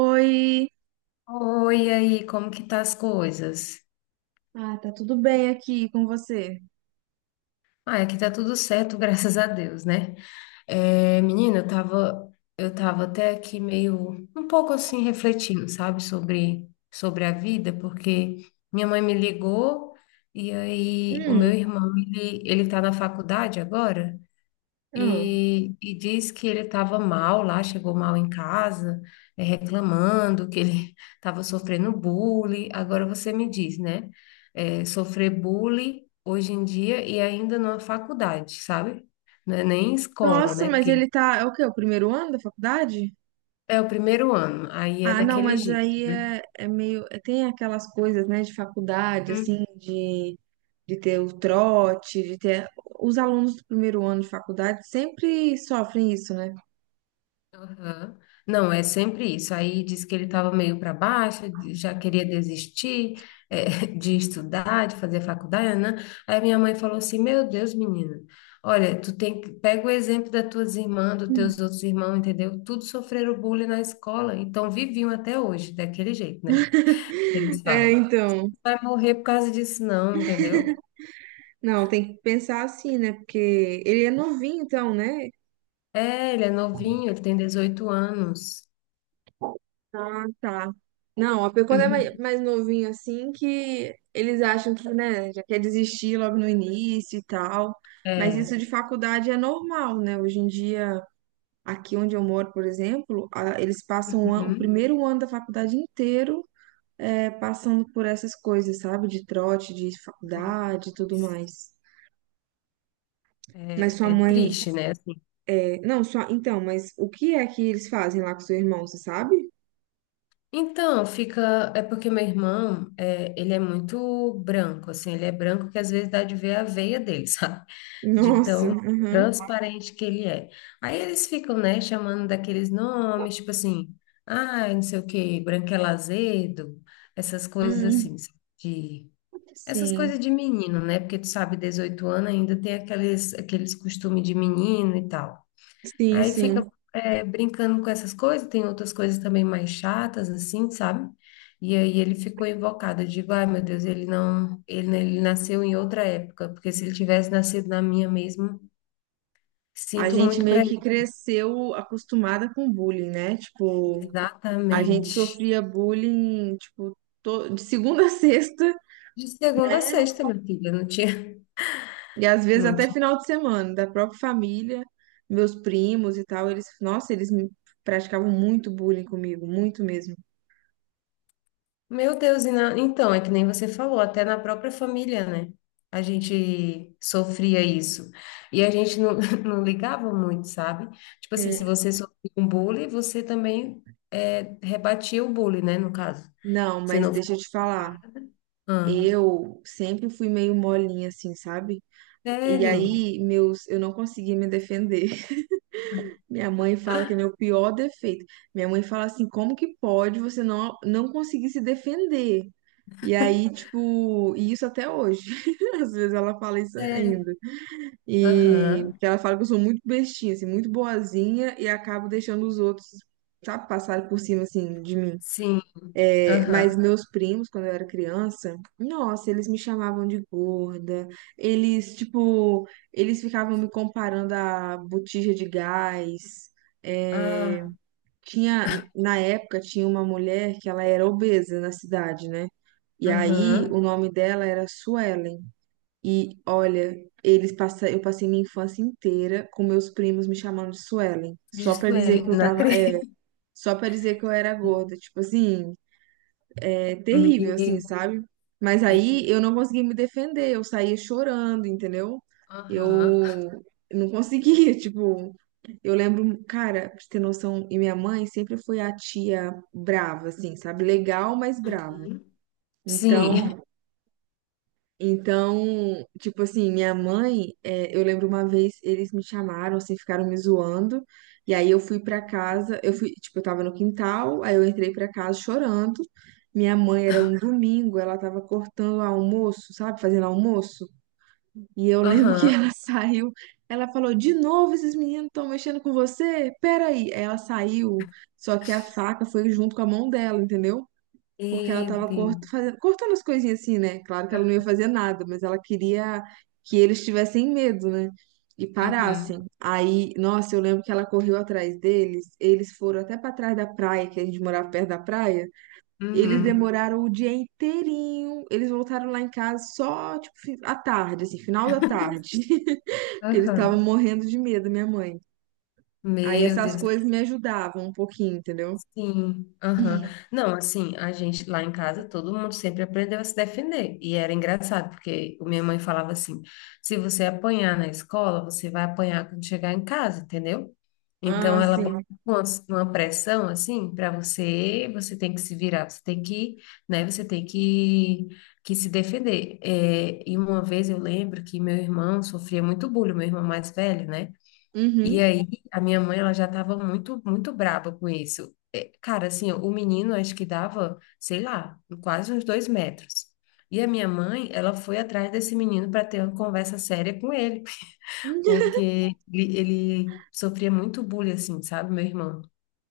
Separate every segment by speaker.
Speaker 1: Oi!
Speaker 2: Oi, e aí, como que tá as coisas?
Speaker 1: Ah, tá tudo bem aqui com você?
Speaker 2: Ah, aqui tá tudo certo, graças a Deus, né? É, menina, eu tava até aqui meio, um pouco assim, refletindo, sabe, sobre a vida, porque minha mãe me ligou e aí o
Speaker 1: Hum,
Speaker 2: meu irmão, ele tá na faculdade agora.
Speaker 1: ah.
Speaker 2: E diz que ele estava mal lá, chegou mal em casa, reclamando que ele estava sofrendo bullying. Agora você me diz, né? Sofrer bullying hoje em dia e ainda numa faculdade, sabe? Não é nem escola,
Speaker 1: Nossa,
Speaker 2: né?
Speaker 1: mas
Speaker 2: Porque
Speaker 1: ele tá, é o quê? O primeiro ano da faculdade?
Speaker 2: é o primeiro ano, aí é
Speaker 1: Ah, não,
Speaker 2: daquele
Speaker 1: mas
Speaker 2: jeito,
Speaker 1: aí
Speaker 2: né?
Speaker 1: é meio, tem aquelas coisas, né, de faculdade, assim, de ter o trote, de ter... Os alunos do primeiro ano de faculdade sempre sofrem isso, né?
Speaker 2: Aham. Não, é sempre isso. Aí disse que ele estava meio para baixo, já queria desistir, eh, de estudar, de fazer faculdade, né? Aí minha mãe falou assim: Meu Deus, menina, olha, tu tem que pega o exemplo das tuas irmãs, dos teus outros irmãos, entendeu? Tudo sofreram bullying na escola, então viviam até hoje, daquele jeito, né? Eles
Speaker 1: É,
Speaker 2: falam:
Speaker 1: então,
Speaker 2: Vai morrer por causa disso, não, entendeu?
Speaker 1: não, tem que pensar assim, né, porque ele é novinho, então, né?
Speaker 2: É, ele é novinho, ele tem 18 anos.
Speaker 1: Ah, tá. Não, quando é mais novinho assim, que eles acham que, né, já quer desistir logo no início e tal. Mas
Speaker 2: É.
Speaker 1: isso de faculdade é normal, né? Hoje em dia, aqui onde eu moro, por exemplo, eles passam o
Speaker 2: Uhum.
Speaker 1: primeiro ano da faculdade inteiro é, passando por essas coisas, sabe? De trote, de faculdade e tudo mais. Mas
Speaker 2: É,
Speaker 1: sua
Speaker 2: é
Speaker 1: mãe.
Speaker 2: triste, né?
Speaker 1: É, não, só. Então, mas o que é que eles fazem lá com seu irmão, você sabe?
Speaker 2: Então, fica. É porque meu irmão, é, ele é muito branco, assim, ele é branco que às vezes dá de ver a veia dele, sabe? De
Speaker 1: Nossa,
Speaker 2: tão
Speaker 1: aham.
Speaker 2: transparente que ele é. Aí eles ficam, né, chamando daqueles nomes, tipo assim, ai, não sei o quê, branquelo azedo, essas coisas
Speaker 1: Hum,
Speaker 2: assim, de. Essas coisas
Speaker 1: sim.
Speaker 2: de menino, né? Porque tu sabe, 18 anos ainda tem aqueles costumes de menino e tal.
Speaker 1: Sim,
Speaker 2: Aí fica
Speaker 1: sim.
Speaker 2: brincando com essas coisas, tem outras coisas também mais chatas, assim, sabe? E aí ele ficou invocado, eu digo, ai meu Deus, ele não, ele, né, ele nasceu em outra época, porque se ele tivesse nascido na minha mesmo,
Speaker 1: A
Speaker 2: sinto
Speaker 1: gente
Speaker 2: muito para
Speaker 1: meio que
Speaker 2: ele.
Speaker 1: cresceu acostumada com bullying, né? Tipo, a gente
Speaker 2: Exatamente.
Speaker 1: sofria bullying, tipo, de segunda a sexta
Speaker 2: De segunda a sexta, minha filha, não tinha.
Speaker 1: e às vezes
Speaker 2: Não.
Speaker 1: até final de semana, da própria família, meus primos e tal, eles, nossa, eles me praticavam muito bullying comigo, muito mesmo.
Speaker 2: Meu Deus, e então, é que nem você falou, até na própria família, né? A gente sofria isso. E a gente não, não ligava muito, sabe? Tipo assim, se
Speaker 1: É,
Speaker 2: você sofria um bullying, você também rebatia o bullying, né? No caso.
Speaker 1: não,
Speaker 2: Você
Speaker 1: mas
Speaker 2: não.
Speaker 1: deixa eu te falar,
Speaker 2: Ah,
Speaker 1: eu sempre fui meio molinha assim, sabe? E
Speaker 2: sério?
Speaker 1: aí, meus, eu não conseguia me defender. Minha mãe fala que é meu pior defeito. Minha mãe fala assim, como que pode você não conseguir se defender? E aí, tipo, e isso até hoje. Às vezes ela fala isso
Speaker 2: Sério?
Speaker 1: ainda. E
Speaker 2: Aham.
Speaker 1: que ela fala que eu sou muito bestinha, assim, muito boazinha e acabo deixando os outros, sabe, passar por cima, assim, de mim.
Speaker 2: Sim,
Speaker 1: É, mas
Speaker 2: aham.
Speaker 1: meus primos, quando eu era criança, nossa, eles me chamavam de gorda. Eles, tipo, eles ficavam me comparando a botija de gás.
Speaker 2: Ah,
Speaker 1: É, tinha, na época, tinha uma mulher que ela era obesa na cidade, né? E aí o
Speaker 2: aham.
Speaker 1: nome dela era Suelen. E olha, eu passei minha infância inteira com meus primos me chamando de Suelen, só pra dizer
Speaker 2: Gisele,
Speaker 1: que eu
Speaker 2: não
Speaker 1: tava, é,
Speaker 2: acredito.
Speaker 1: só pra dizer que eu era gorda, tipo assim, é
Speaker 2: Meu,
Speaker 1: terrível, assim,
Speaker 2: terrível.
Speaker 1: sabe? Mas aí eu não consegui me defender, eu saía chorando, entendeu? Eu
Speaker 2: Aham.
Speaker 1: não conseguia, tipo, eu lembro, cara, pra você ter noção, e minha mãe sempre foi a tia brava, assim, sabe? Legal, mas brava.
Speaker 2: Uhum. Sim,
Speaker 1: Então, então, tipo assim, minha mãe, é, eu lembro uma vez eles me chamaram, assim, ficaram me zoando. E aí eu fui pra casa, eu fui, tipo, eu tava no quintal, aí eu entrei pra casa chorando. Minha mãe era um domingo, ela tava cortando almoço, sabe, fazendo almoço. E eu lembro que
Speaker 2: aham.
Speaker 1: ela saiu, ela falou: "De novo esses meninos estão mexendo com você? Pera." Aí ela saiu, só que a faca foi junto com a mão dela, entendeu? Porque ela
Speaker 2: Meu
Speaker 1: tava
Speaker 2: Deus.
Speaker 1: cortando as coisinhas assim, né? Claro que ela não ia fazer nada, mas ela queria que eles tivessem medo, né? E
Speaker 2: Uhum,
Speaker 1: parassem. Aí, nossa, eu lembro que ela correu atrás deles, eles foram até pra trás da praia, que a gente morava perto da praia. Eles
Speaker 2: uhum,
Speaker 1: demoraram o dia inteirinho, eles voltaram lá em casa só, tipo, à tarde, assim, final da tarde, porque eles estavam
Speaker 2: uhum.
Speaker 1: morrendo de medo, minha mãe. Aí
Speaker 2: Meu
Speaker 1: essas
Speaker 2: Deus,
Speaker 1: coisas me ajudavam um pouquinho, entendeu?
Speaker 2: sim, aham. Não, assim, a gente lá em casa, todo mundo sempre aprendeu a se defender. E era engraçado, porque o minha mãe falava assim: se você apanhar na escola, você vai apanhar quando chegar em casa, entendeu? Então
Speaker 1: Ah,
Speaker 2: ela bota
Speaker 1: sim.
Speaker 2: uma, uma pressão assim para você, você tem que se virar, você tem que, né, você tem que se defender. É, e uma vez eu lembro que meu irmão sofria muito bullying, meu irmão mais velho, né? E
Speaker 1: Uhum.
Speaker 2: aí, a minha mãe, ela já estava muito, muito braba com isso. É, cara, assim, o menino, acho que dava, sei lá, quase uns 2 metros. E a minha mãe, ela foi atrás desse menino para ter uma conversa séria com ele, porque ele sofria muito bullying, assim, sabe, meu irmão?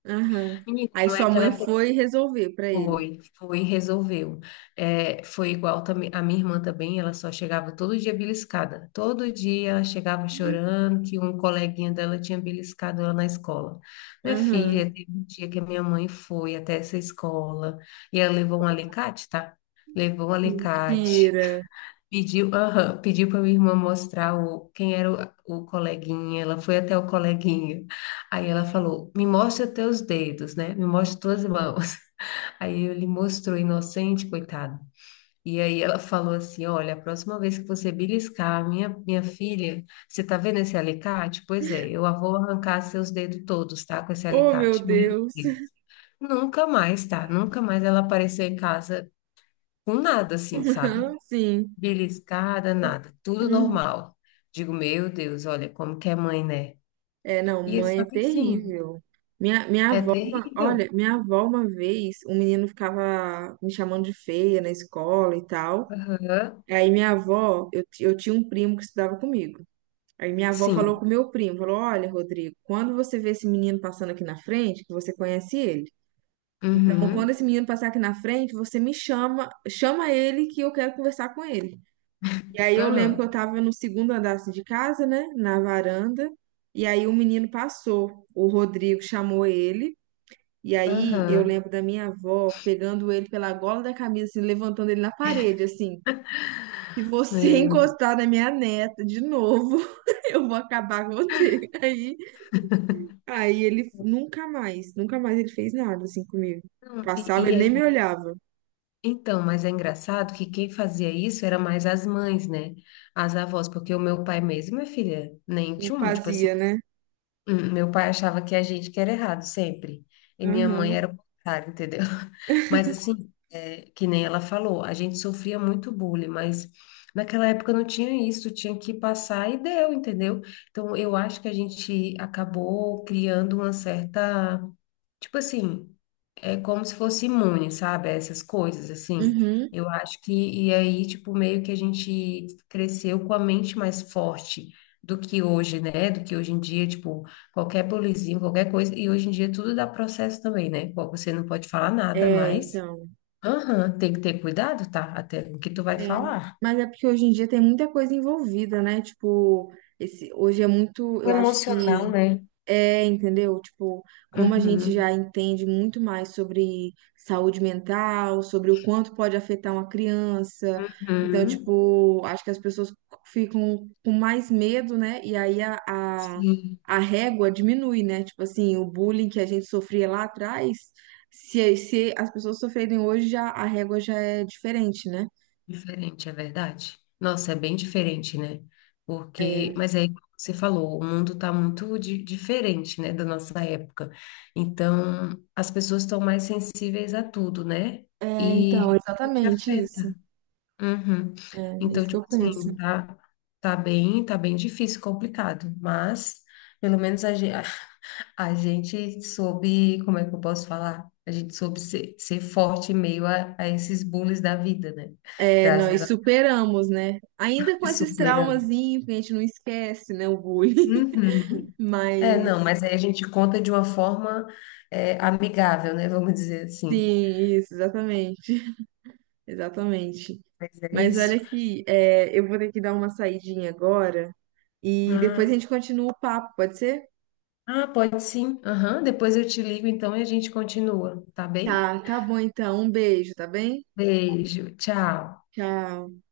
Speaker 1: Aham.
Speaker 2: Menino,
Speaker 1: Aí
Speaker 2: não é
Speaker 1: sua
Speaker 2: aquela
Speaker 1: mãe foi resolver pra ele.
Speaker 2: foi, foi, resolveu. É, foi igual também, a minha irmã também, ela só chegava todo dia beliscada. Todo dia ela chegava chorando que um coleguinha dela tinha beliscado ela na escola. Minha
Speaker 1: Aham.
Speaker 2: filha, teve um dia que a minha mãe foi até essa escola e ela levou um alicate, tá? Levou um alicate.
Speaker 1: Mentira.
Speaker 2: Pediu, aham, pediu para minha irmã mostrar o, quem era o coleguinha. Ela foi até o coleguinha. Aí ela falou: Me mostra teus dedos, né? Me mostra tuas mãos. Aí ele mostrou inocente, coitado. E aí ela falou assim: Olha, a próxima vez que você beliscar a minha filha, você tá vendo esse alicate? Pois é, eu vou arrancar seus dedos todos, tá? Com esse
Speaker 1: Oh, meu
Speaker 2: alicate. Meu
Speaker 1: Deus.
Speaker 2: Deus. Nunca mais, tá? Nunca mais ela apareceu em casa com nada assim, sabe?
Speaker 1: Sim.
Speaker 2: Beliscada, nada. Tudo
Speaker 1: Hum.
Speaker 2: normal. Digo, meu Deus, olha como que é mãe, né?
Speaker 1: É, não,
Speaker 2: E ele
Speaker 1: mãe é
Speaker 2: só que assim,
Speaker 1: terrível. Minha
Speaker 2: é
Speaker 1: avó,
Speaker 2: terrível.
Speaker 1: olha, minha avó uma vez, um menino ficava me chamando de feia na escola e tal.
Speaker 2: Aham.
Speaker 1: Aí minha avó, eu, eu tinha um primo que estudava comigo. Aí minha avó falou
Speaker 2: Sim.
Speaker 1: com meu primo, falou, olha, Rodrigo, quando você vê esse menino passando aqui na frente, que você conhece ele. Então, quando
Speaker 2: Uhum.
Speaker 1: esse menino passar aqui na frente, você me chama, chama ele que eu quero conversar com ele. E aí eu lembro que eu
Speaker 2: Aham.
Speaker 1: tava no segundo andar assim, de casa, né, na varanda, e aí o menino passou, o Rodrigo chamou ele, e aí eu
Speaker 2: Aham.
Speaker 1: lembro da minha avó pegando ele pela gola da camisa, assim, levantando ele na parede, assim, se você
Speaker 2: Meu,
Speaker 1: encostar na minha neta de novo, eu vou acabar com você. Aí, aí ele nunca mais ele fez nada assim comigo.
Speaker 2: não. e,
Speaker 1: Passava,
Speaker 2: e
Speaker 1: ele
Speaker 2: é
Speaker 1: nem me
Speaker 2: engra-
Speaker 1: olhava.
Speaker 2: então, mas é engraçado que quem fazia isso era mais as mães, né? As avós, porque o meu pai mesmo, minha filha, nem
Speaker 1: Não
Speaker 2: tinha um, tipo assim,
Speaker 1: fazia, né?
Speaker 2: meu pai achava que a gente que era errado sempre, e minha mãe
Speaker 1: Aham.
Speaker 2: era o contrário, entendeu? Mas assim, que nem ela falou, a gente sofria muito bullying, mas naquela época não tinha isso, tinha que passar e deu, entendeu? Então, eu acho que a gente acabou criando uma certa, tipo assim, é como se fosse imune, sabe, a essas coisas, assim.
Speaker 1: Uhum.
Speaker 2: Eu acho que, e aí, tipo, meio que a gente cresceu com a mente mais forte do que hoje, né? Do que hoje em dia, tipo, qualquer bolizinho, qualquer coisa. E hoje em dia tudo dá processo também, né? Bom, você não pode falar nada
Speaker 1: É,
Speaker 2: mais.
Speaker 1: então.
Speaker 2: Aham, tem que ter cuidado, tá? Até o que tu vai
Speaker 1: É.
Speaker 2: falar.
Speaker 1: Mas é porque hoje em dia tem muita coisa envolvida, né? Tipo, esse, hoje é muito,
Speaker 2: O
Speaker 1: eu acho que
Speaker 2: emocional, né?
Speaker 1: é, entendeu? Tipo, como a gente
Speaker 2: Uhum,
Speaker 1: já entende muito mais sobre saúde mental, sobre o quanto pode afetar uma criança. Então,
Speaker 2: uhum.
Speaker 1: tipo, acho que as pessoas ficam com mais medo, né? E aí a, a,
Speaker 2: Sim.
Speaker 1: a régua diminui, né? Tipo assim, o bullying que a gente sofria lá atrás, se as pessoas sofrerem hoje, já a régua já é diferente, né?
Speaker 2: Diferente, é verdade. Nossa, é bem diferente, né? Porque,
Speaker 1: É,
Speaker 2: mas aí, como você falou, o mundo está muito diferente, né, da nossa época. Então, as pessoas estão mais sensíveis a tudo, né? E o que
Speaker 1: exatamente isso.
Speaker 2: afeta. Uhum.
Speaker 1: É, é
Speaker 2: Então,
Speaker 1: isso que eu
Speaker 2: tipo
Speaker 1: penso.
Speaker 2: assim, tá, tá bem difícil, complicado, mas pelo menos a gente soube, como é que eu posso falar? A gente soube ser forte em meio a esses bullies da vida, né?
Speaker 1: É,
Speaker 2: Graças
Speaker 1: nós superamos, né? Ainda com esses
Speaker 2: Supera.
Speaker 1: traumazinhos que a gente não esquece, né? O bullying.
Speaker 2: Uhum. É, não,
Speaker 1: Mas,
Speaker 2: mas aí a gente conta de uma forma amigável, né? Vamos dizer assim.
Speaker 1: sim, isso, exatamente. Exatamente.
Speaker 2: Mas é
Speaker 1: Mas olha
Speaker 2: isso.
Speaker 1: aqui, é, eu vou ter que dar uma saidinha agora e
Speaker 2: Ah,
Speaker 1: depois a gente continua o papo, pode ser?
Speaker 2: ah, pode sim. Aham, depois eu te ligo, então, e a gente continua, tá bem?
Speaker 1: Tá, tá bom então. Um beijo, tá bem?
Speaker 2: Beijo, tchau.
Speaker 1: Tchau.